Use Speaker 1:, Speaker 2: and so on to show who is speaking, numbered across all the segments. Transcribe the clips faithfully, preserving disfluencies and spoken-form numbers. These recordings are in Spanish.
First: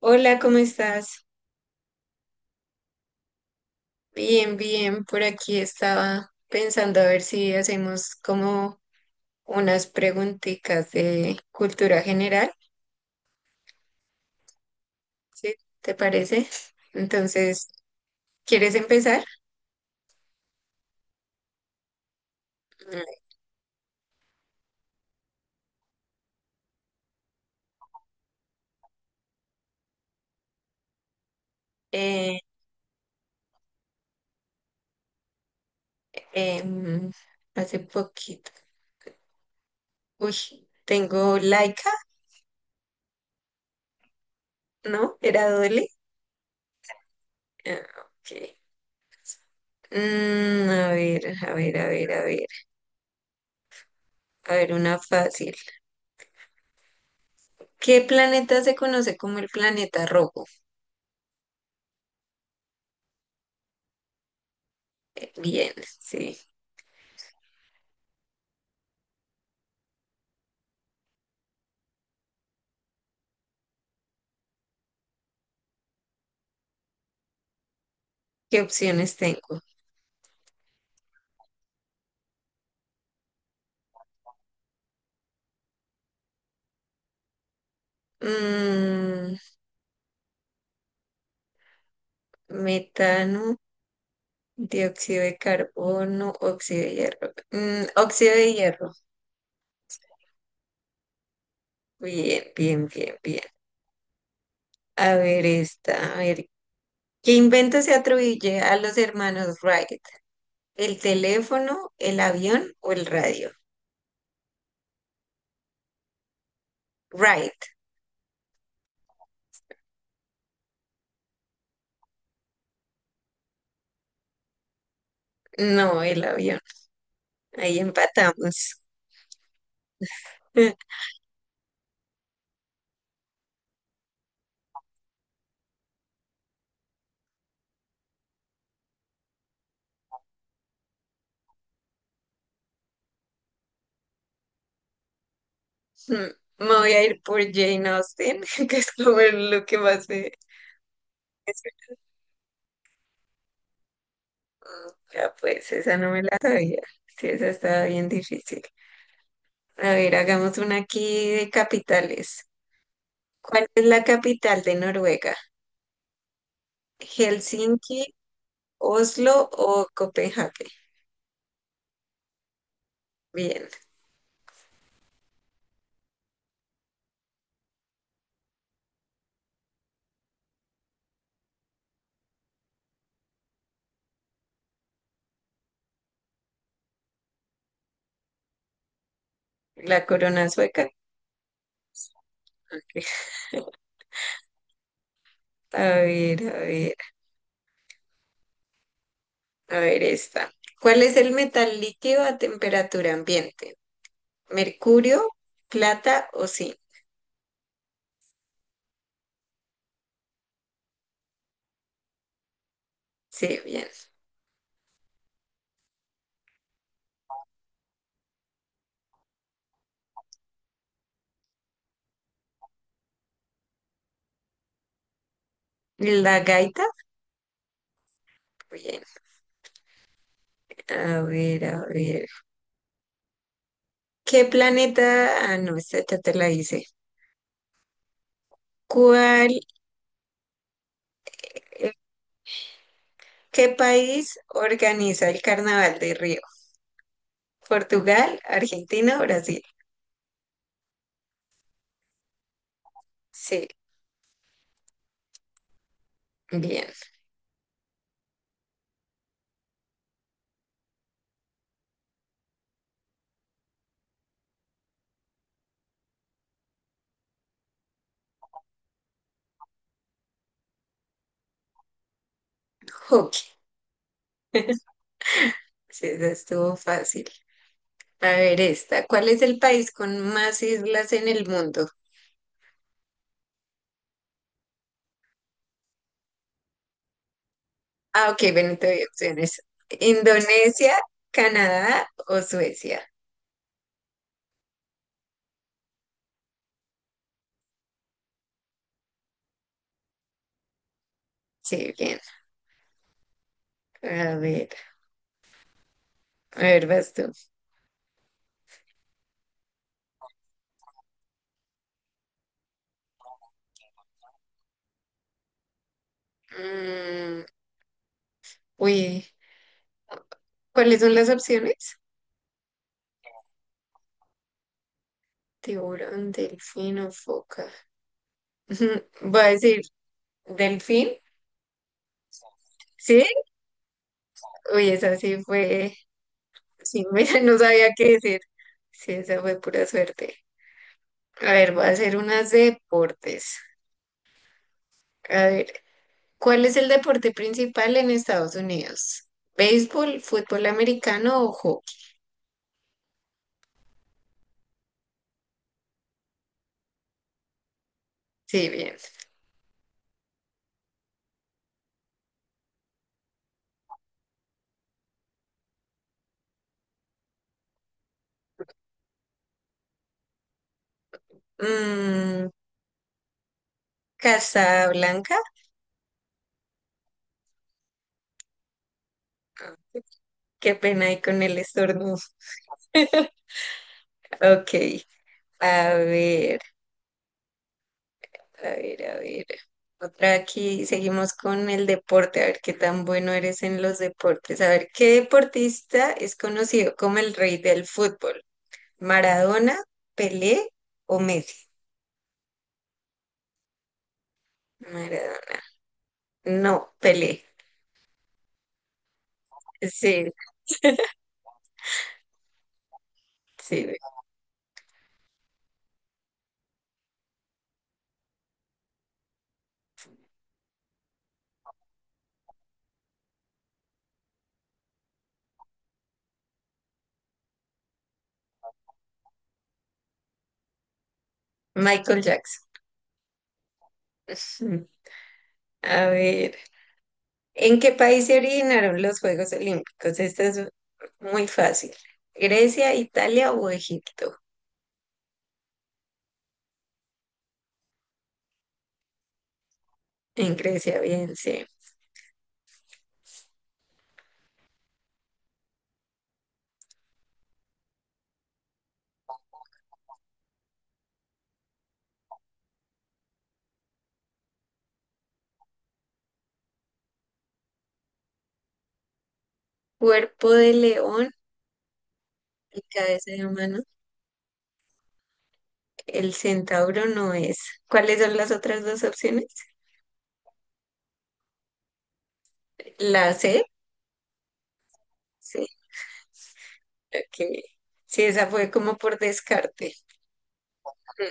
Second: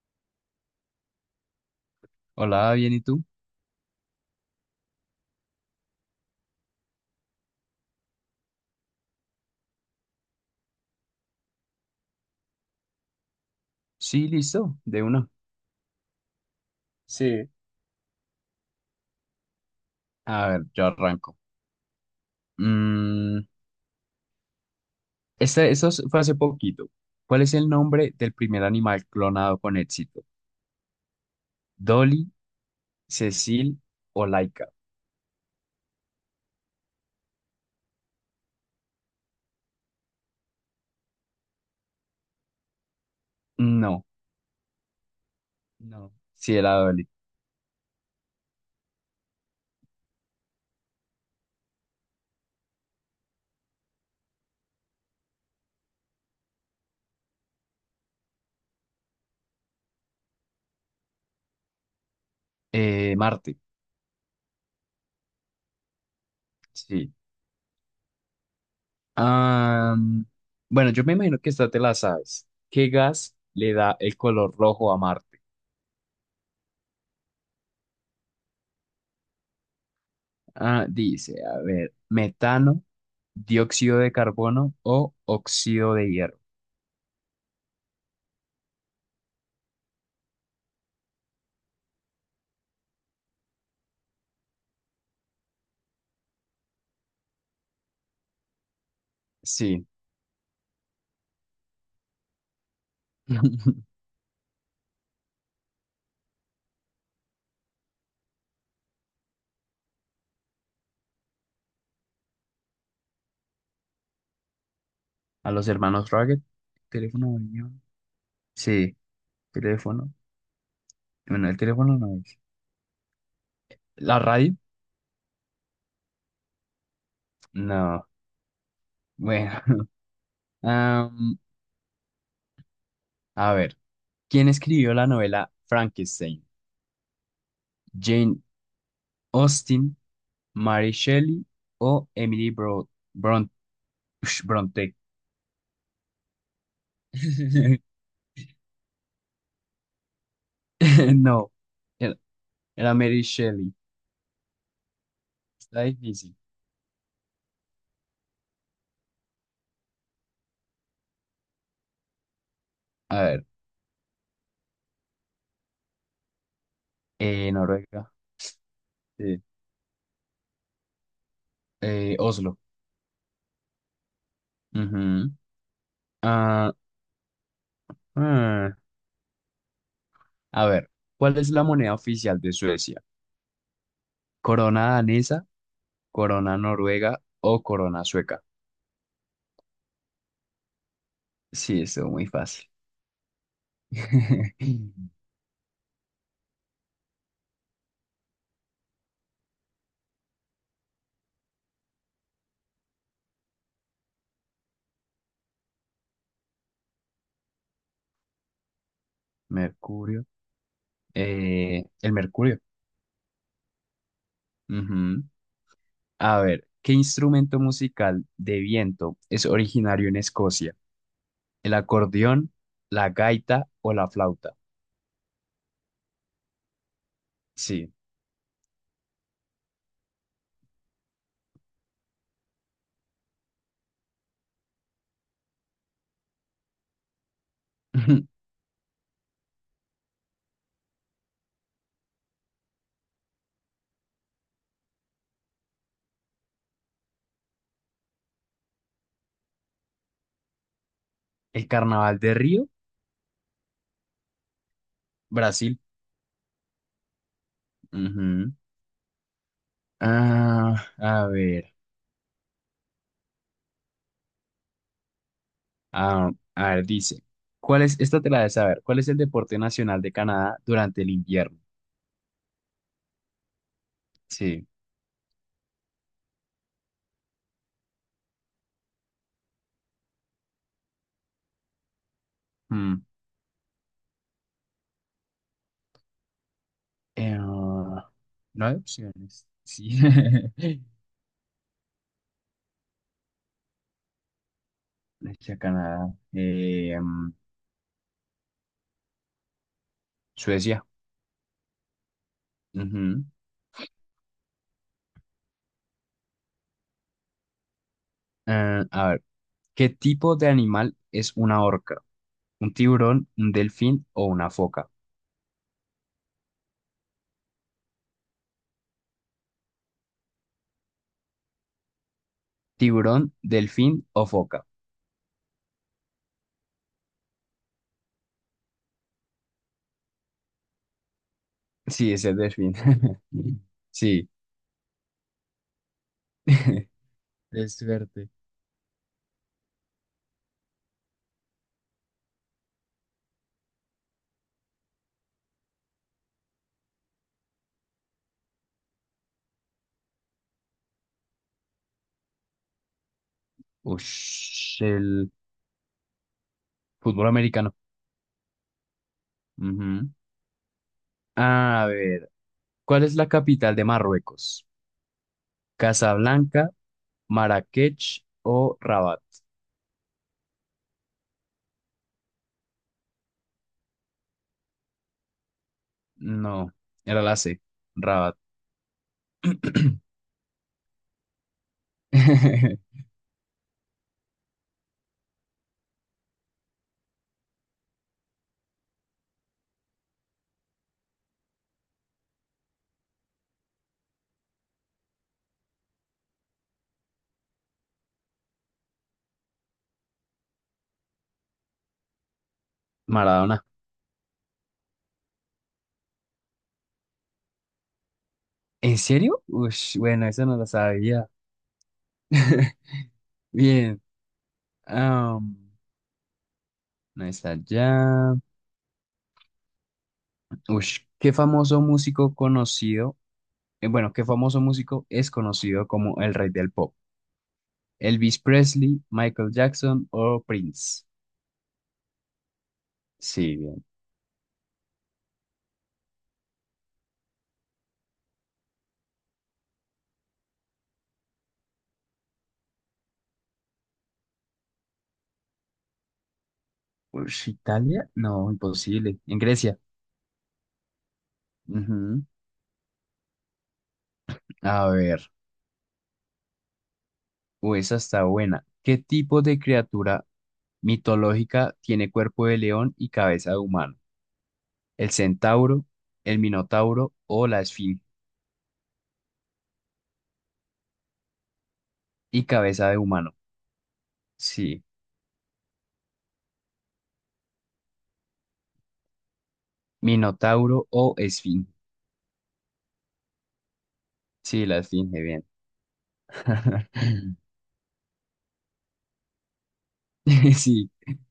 Speaker 1: Hola, ¿cómo estás?
Speaker 2: Hola, bien, ¿y tú?
Speaker 1: Bien, bien. Por aquí estaba pensando a ver si hacemos como unas preguntitas de cultura general,
Speaker 2: Sí, listo, de una.
Speaker 1: ¿sí? ¿Te parece?
Speaker 2: Sí,
Speaker 1: Entonces, ¿quieres empezar?
Speaker 2: a ver, yo arranco. Mm, este, eso es- fue hace poquito. ¿Cuál es el nombre del primer animal clonado con éxito? ¿Dolly,
Speaker 1: Eh,
Speaker 2: Cecil o Laika?
Speaker 1: em, hace poquito. Uy, tengo Laika,
Speaker 2: No,
Speaker 1: ¿no? ¿Era Dole?
Speaker 2: no, sí era Dolly.
Speaker 1: Ah, ok. Mm, a ver, a ver, a ver, a ver. A ver, una fácil. ¿Qué planeta se conoce como el planeta rojo?
Speaker 2: Eh, Marte,
Speaker 1: Bien, sí.
Speaker 2: sí. Am, bueno, yo me imagino que esta te la sabes. ¿Qué gas le da el color rojo a Marte?
Speaker 1: ¿Qué opciones tengo?
Speaker 2: Ah, dice, a ver, metano, dióxido de carbono o óxido de hierro.
Speaker 1: Mm, metano, dióxido de carbono, óxido de hierro. Mm, óxido de hierro.
Speaker 2: Sí.
Speaker 1: Bien, bien, bien, bien. A ver esta, a ver. ¿Qué invento se atribuye a los hermanos Wright? ¿El teléfono, el avión o el radio?
Speaker 2: A los hermanos Rugged. Teléfono
Speaker 1: Wright.
Speaker 2: dañado. Sí, teléfono. Bueno, el teléfono no es. ¿La radio?
Speaker 1: No, el avión. Ahí
Speaker 2: No.
Speaker 1: empatamos.
Speaker 2: Bueno. Am, a ver. ¿Quién escribió la novela Frankenstein? ¿Jane Austen, Mary Shelley o Emily Bro Bron- Ush, Bronte?
Speaker 1: Mm, Me voy a ir por Jane Austen, que es como lo que más sé.
Speaker 2: No. Era era Mary Shelley.
Speaker 1: Ya pues,
Speaker 2: Está
Speaker 1: esa no me la
Speaker 2: difícil.
Speaker 1: sabía. Sí, esa estaba bien difícil. A ver, hagamos una aquí de capitales.
Speaker 2: A ver.
Speaker 1: ¿Cuál es la capital de Noruega?
Speaker 2: eh, Noruega.
Speaker 1: ¿Helsinki,
Speaker 2: Sí.
Speaker 1: Oslo o Copenhague?
Speaker 2: Eh, Oslo.
Speaker 1: Bien,
Speaker 2: Ujú. Ah, ah. A ver, ¿cuál es la moneda oficial de Suecia? ¿Corona danesa, corona noruega o corona sueca?
Speaker 1: la corona sueca.
Speaker 2: Sí, estuvo muy fácil.
Speaker 1: A ver, a ver, a ver esta. ¿Cuál es el metal líquido a temperatura ambiente? ¿Mercurio, plata o zinc?
Speaker 2: Mercurio. Eh, el mercurio.
Speaker 1: Sí, bien.
Speaker 2: Ujú. A ver, ¿qué instrumento musical de viento es originario en Escocia? ¿El acordeón, la gaita o la flauta?
Speaker 1: ¿La gaita?
Speaker 2: Sí.
Speaker 1: Bien. A ver, a ver. ¿Qué planeta? Ah, no, esta ya te la hice. ¿Cuál, eh, ¿qué país organiza el Carnaval de Río? ¿Portugal, Argentina o Brasil?
Speaker 2: ¿El carnaval de Río?
Speaker 1: Sí,
Speaker 2: Brasil.
Speaker 1: bien.
Speaker 2: Ujú. Ah, a ver. Ah, a ver, dice, ¿cuál es, esta te la de saber, ¿cuál es el deporte nacional de Canadá durante el invierno?
Speaker 1: Hockey.
Speaker 2: Sí.
Speaker 1: Sí, esa estuvo fácil. A ver, esta. ¿Cuál es el país con más islas en el mundo?
Speaker 2: mm, eh, ah,
Speaker 1: Ah, ok,
Speaker 2: no hay
Speaker 1: bueno, te doy
Speaker 2: opciones.
Speaker 1: opciones.
Speaker 2: Sí.
Speaker 1: ¿Indonesia, Canadá o Suecia?
Speaker 2: Hacia Canadá. eh, mm, Suecia.
Speaker 1: Sí, bien.
Speaker 2: Ujú.
Speaker 1: A ver, a ver, vas tú.
Speaker 2: Eh, a ver, ¿qué tipo de animal es una orca? ¿Un tiburón, un delfín o una foca?
Speaker 1: Mm, uy, ¿cuáles son las opciones?
Speaker 2: ¿Tiburón, delfín o foca?
Speaker 1: Tiburón, delfín o foca. Voy a decir delfín,
Speaker 2: Sí, es el delfín.
Speaker 1: ¿sí?
Speaker 2: Sí.
Speaker 1: Uy, esa sí fue. Sí, mira, no
Speaker 2: Es
Speaker 1: sabía qué
Speaker 2: suerte.
Speaker 1: decir. Sí, esa fue pura suerte. A ver, voy a hacer unas deportes. A ver, ¿cuál es el deporte principal en Estados Unidos? ¿Béisbol, fútbol americano o hockey?
Speaker 2: Ush, el fútbol americano.
Speaker 1: Sí, bien.
Speaker 2: Ujú. A ver, ¿cuál es la capital de Marruecos? ¿Casablanca, Marrakech o Rabat?
Speaker 1: Mm, Casablanca.
Speaker 2: No, era la ce, Rabat.
Speaker 1: Qué pena ahí con el estornudo. Ok, a ver. A ver, a ver. Otra aquí, seguimos con el deporte, a ver qué tan bueno eres en los deportes. A ver, ¿qué deportista es conocido como el rey del fútbol? ¿Maradona, Pelé o Messi?
Speaker 2: Maradona.
Speaker 1: Maradona. No, Pelé.
Speaker 2: ¿En serio? Ush, bueno,
Speaker 1: Sí,
Speaker 2: esa no la sabía.
Speaker 1: sí.
Speaker 2: Bien. am, no está ya. Ush, ¿qué famoso músico conocido? Eh, bueno, ¿qué famoso músico es conocido como el rey del pop? ¿Elvis Presley, Michael Jackson o Prince?
Speaker 1: Michael Jackson.
Speaker 2: Sí.
Speaker 1: A ver, ¿en qué país se originaron los Juegos Olímpicos? Esta es muy fácil. ¿Grecia, Italia o Egipto?
Speaker 2: Ush, Italia, no, imposible. En Grecia.
Speaker 1: En Grecia, bien, sí.
Speaker 2: Ujú. A ver, uy, esa está buena. ¿Qué tipo de criatura mitológica tiene cuerpo de león y cabeza de humano? ¿El centauro, el minotauro o la esfinge?
Speaker 1: Cuerpo de león
Speaker 2: Y
Speaker 1: y
Speaker 2: cabeza de
Speaker 1: cabeza
Speaker 2: humano.
Speaker 1: de humano.
Speaker 2: Sí,
Speaker 1: El centauro no es. ¿Cuáles son las otras dos opciones?
Speaker 2: minotauro o esfinge.
Speaker 1: La C,
Speaker 2: Sí, la esfinge, bien.
Speaker 1: sí, ok. Sí, esa fue como por descarte.
Speaker 2: Sí.
Speaker 1: Mm,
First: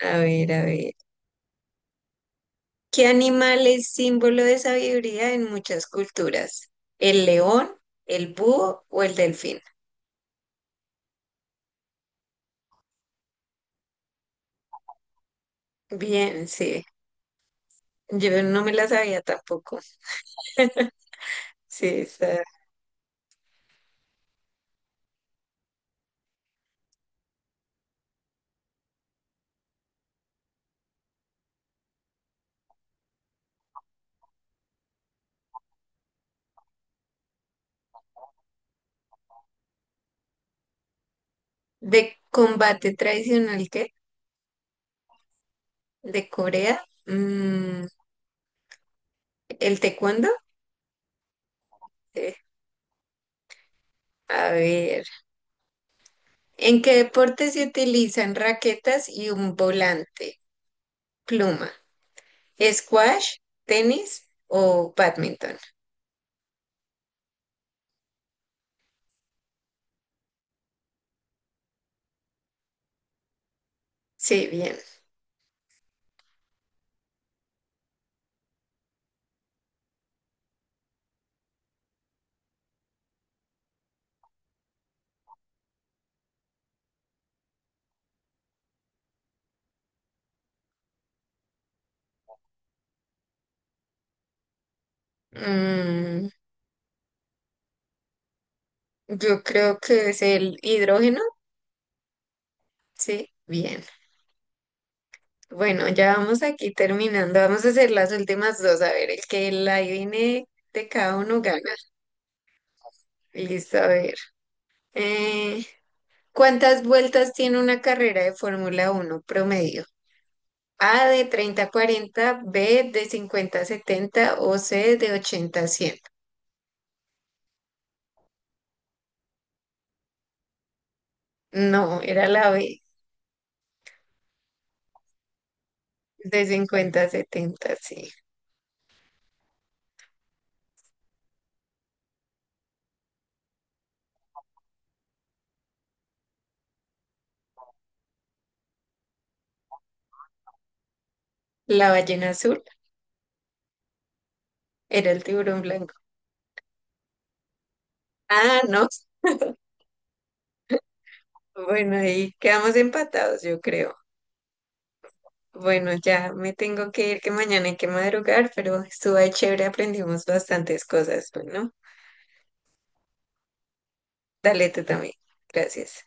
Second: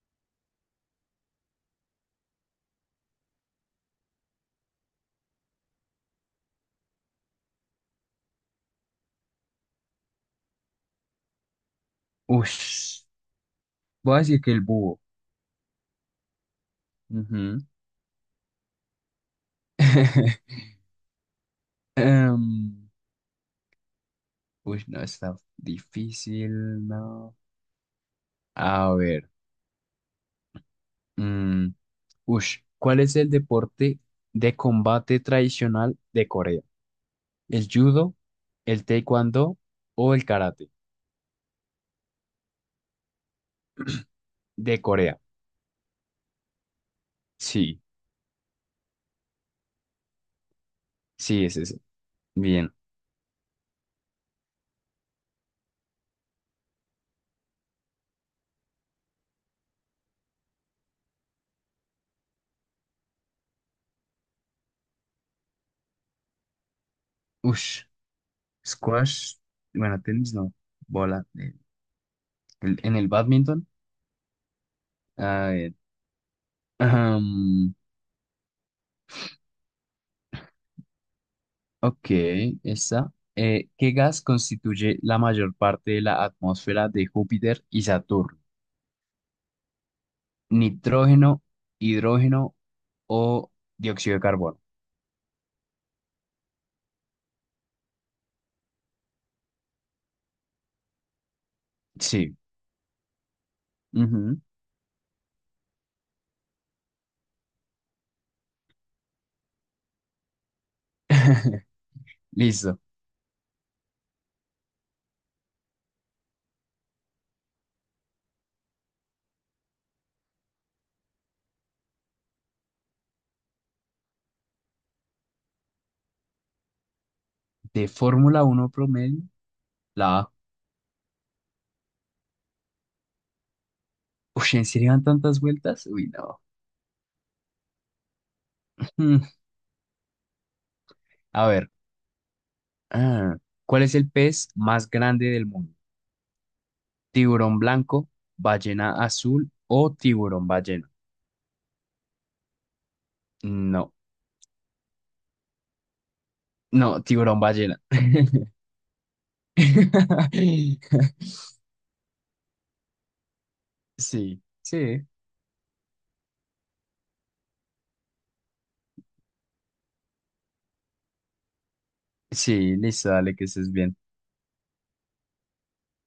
Speaker 1: A ver, a ver. ¿Qué animal es símbolo de sabiduría en muchas culturas? ¿El león, el búho o el delfín?
Speaker 2: Ush, voy a decir que el búho.
Speaker 1: Bien, sí.
Speaker 2: Ujú.
Speaker 1: Yo no me la sabía tampoco. Sí, esa.
Speaker 2: Em, Uy, no, está difícil, no. A ver, mm, ush, ¿cuál es el deporte de combate tradicional de Corea? ¿El judo, el taekwondo o el karate?
Speaker 1: ¿De combate tradicional qué?
Speaker 2: De Corea.
Speaker 1: ¿De Corea?
Speaker 2: Sí,
Speaker 1: Mm, ¿el taekwondo?
Speaker 2: sí, es ese.
Speaker 1: Sí.
Speaker 2: Bien.
Speaker 1: A ver. ¿En qué deporte se utilizan raquetas y un volante? Pluma. ¿Squash, tenis o badminton?
Speaker 2: Ush, Squash, bueno, tenis no, bola. Eh, el- en el badminton.
Speaker 1: Sí, bien.
Speaker 2: A ver, ahm, ok, esa. Eh, ¿qué gas constituye la mayor parte de la atmósfera de Júpiter y Saturno? ¿Nitrógeno, hidrógeno o dióxido de carbono?
Speaker 1: Mm, yo creo que es el hidrógeno.
Speaker 2: Sí.
Speaker 1: Sí, bien.
Speaker 2: Ujú.
Speaker 1: Bueno, ya vamos aquí terminando. Vamos a hacer las últimas dos. A ver, el que la adivine de cada uno gana.
Speaker 2: Listo.
Speaker 1: Listo, a ver. Eh, ¿cuántas vueltas tiene una carrera de Fórmula uno promedio? A de treinta a cuarenta, B de cincuenta a setenta, o C de ochenta a cien.
Speaker 2: De Fórmula uno promedio, la A.
Speaker 1: No, era la B
Speaker 2: Uy, ¿en serio dan tantas vueltas? Uy, no.
Speaker 1: de cincuenta a setenta. Sí.
Speaker 2: Mm, A ver. ah, ¿Cuál es el pez más grande del mundo? ¿Tiburón blanco, ballena azul o tiburón ballena?
Speaker 1: La ballena azul
Speaker 2: No,
Speaker 1: era el tiburón blanco.
Speaker 2: no, tiburón ballena.
Speaker 1: Ah, no. Bueno, ahí quedamos empatados, yo creo.
Speaker 2: Sí, sí,
Speaker 1: Bueno, ya me tengo que ir, que mañana hay que madrugar, pero estuvo ahí chévere, aprendimos bastantes cosas. Bueno,
Speaker 2: sí, listo, dale que estés bien.
Speaker 1: dale tú también. Gracias.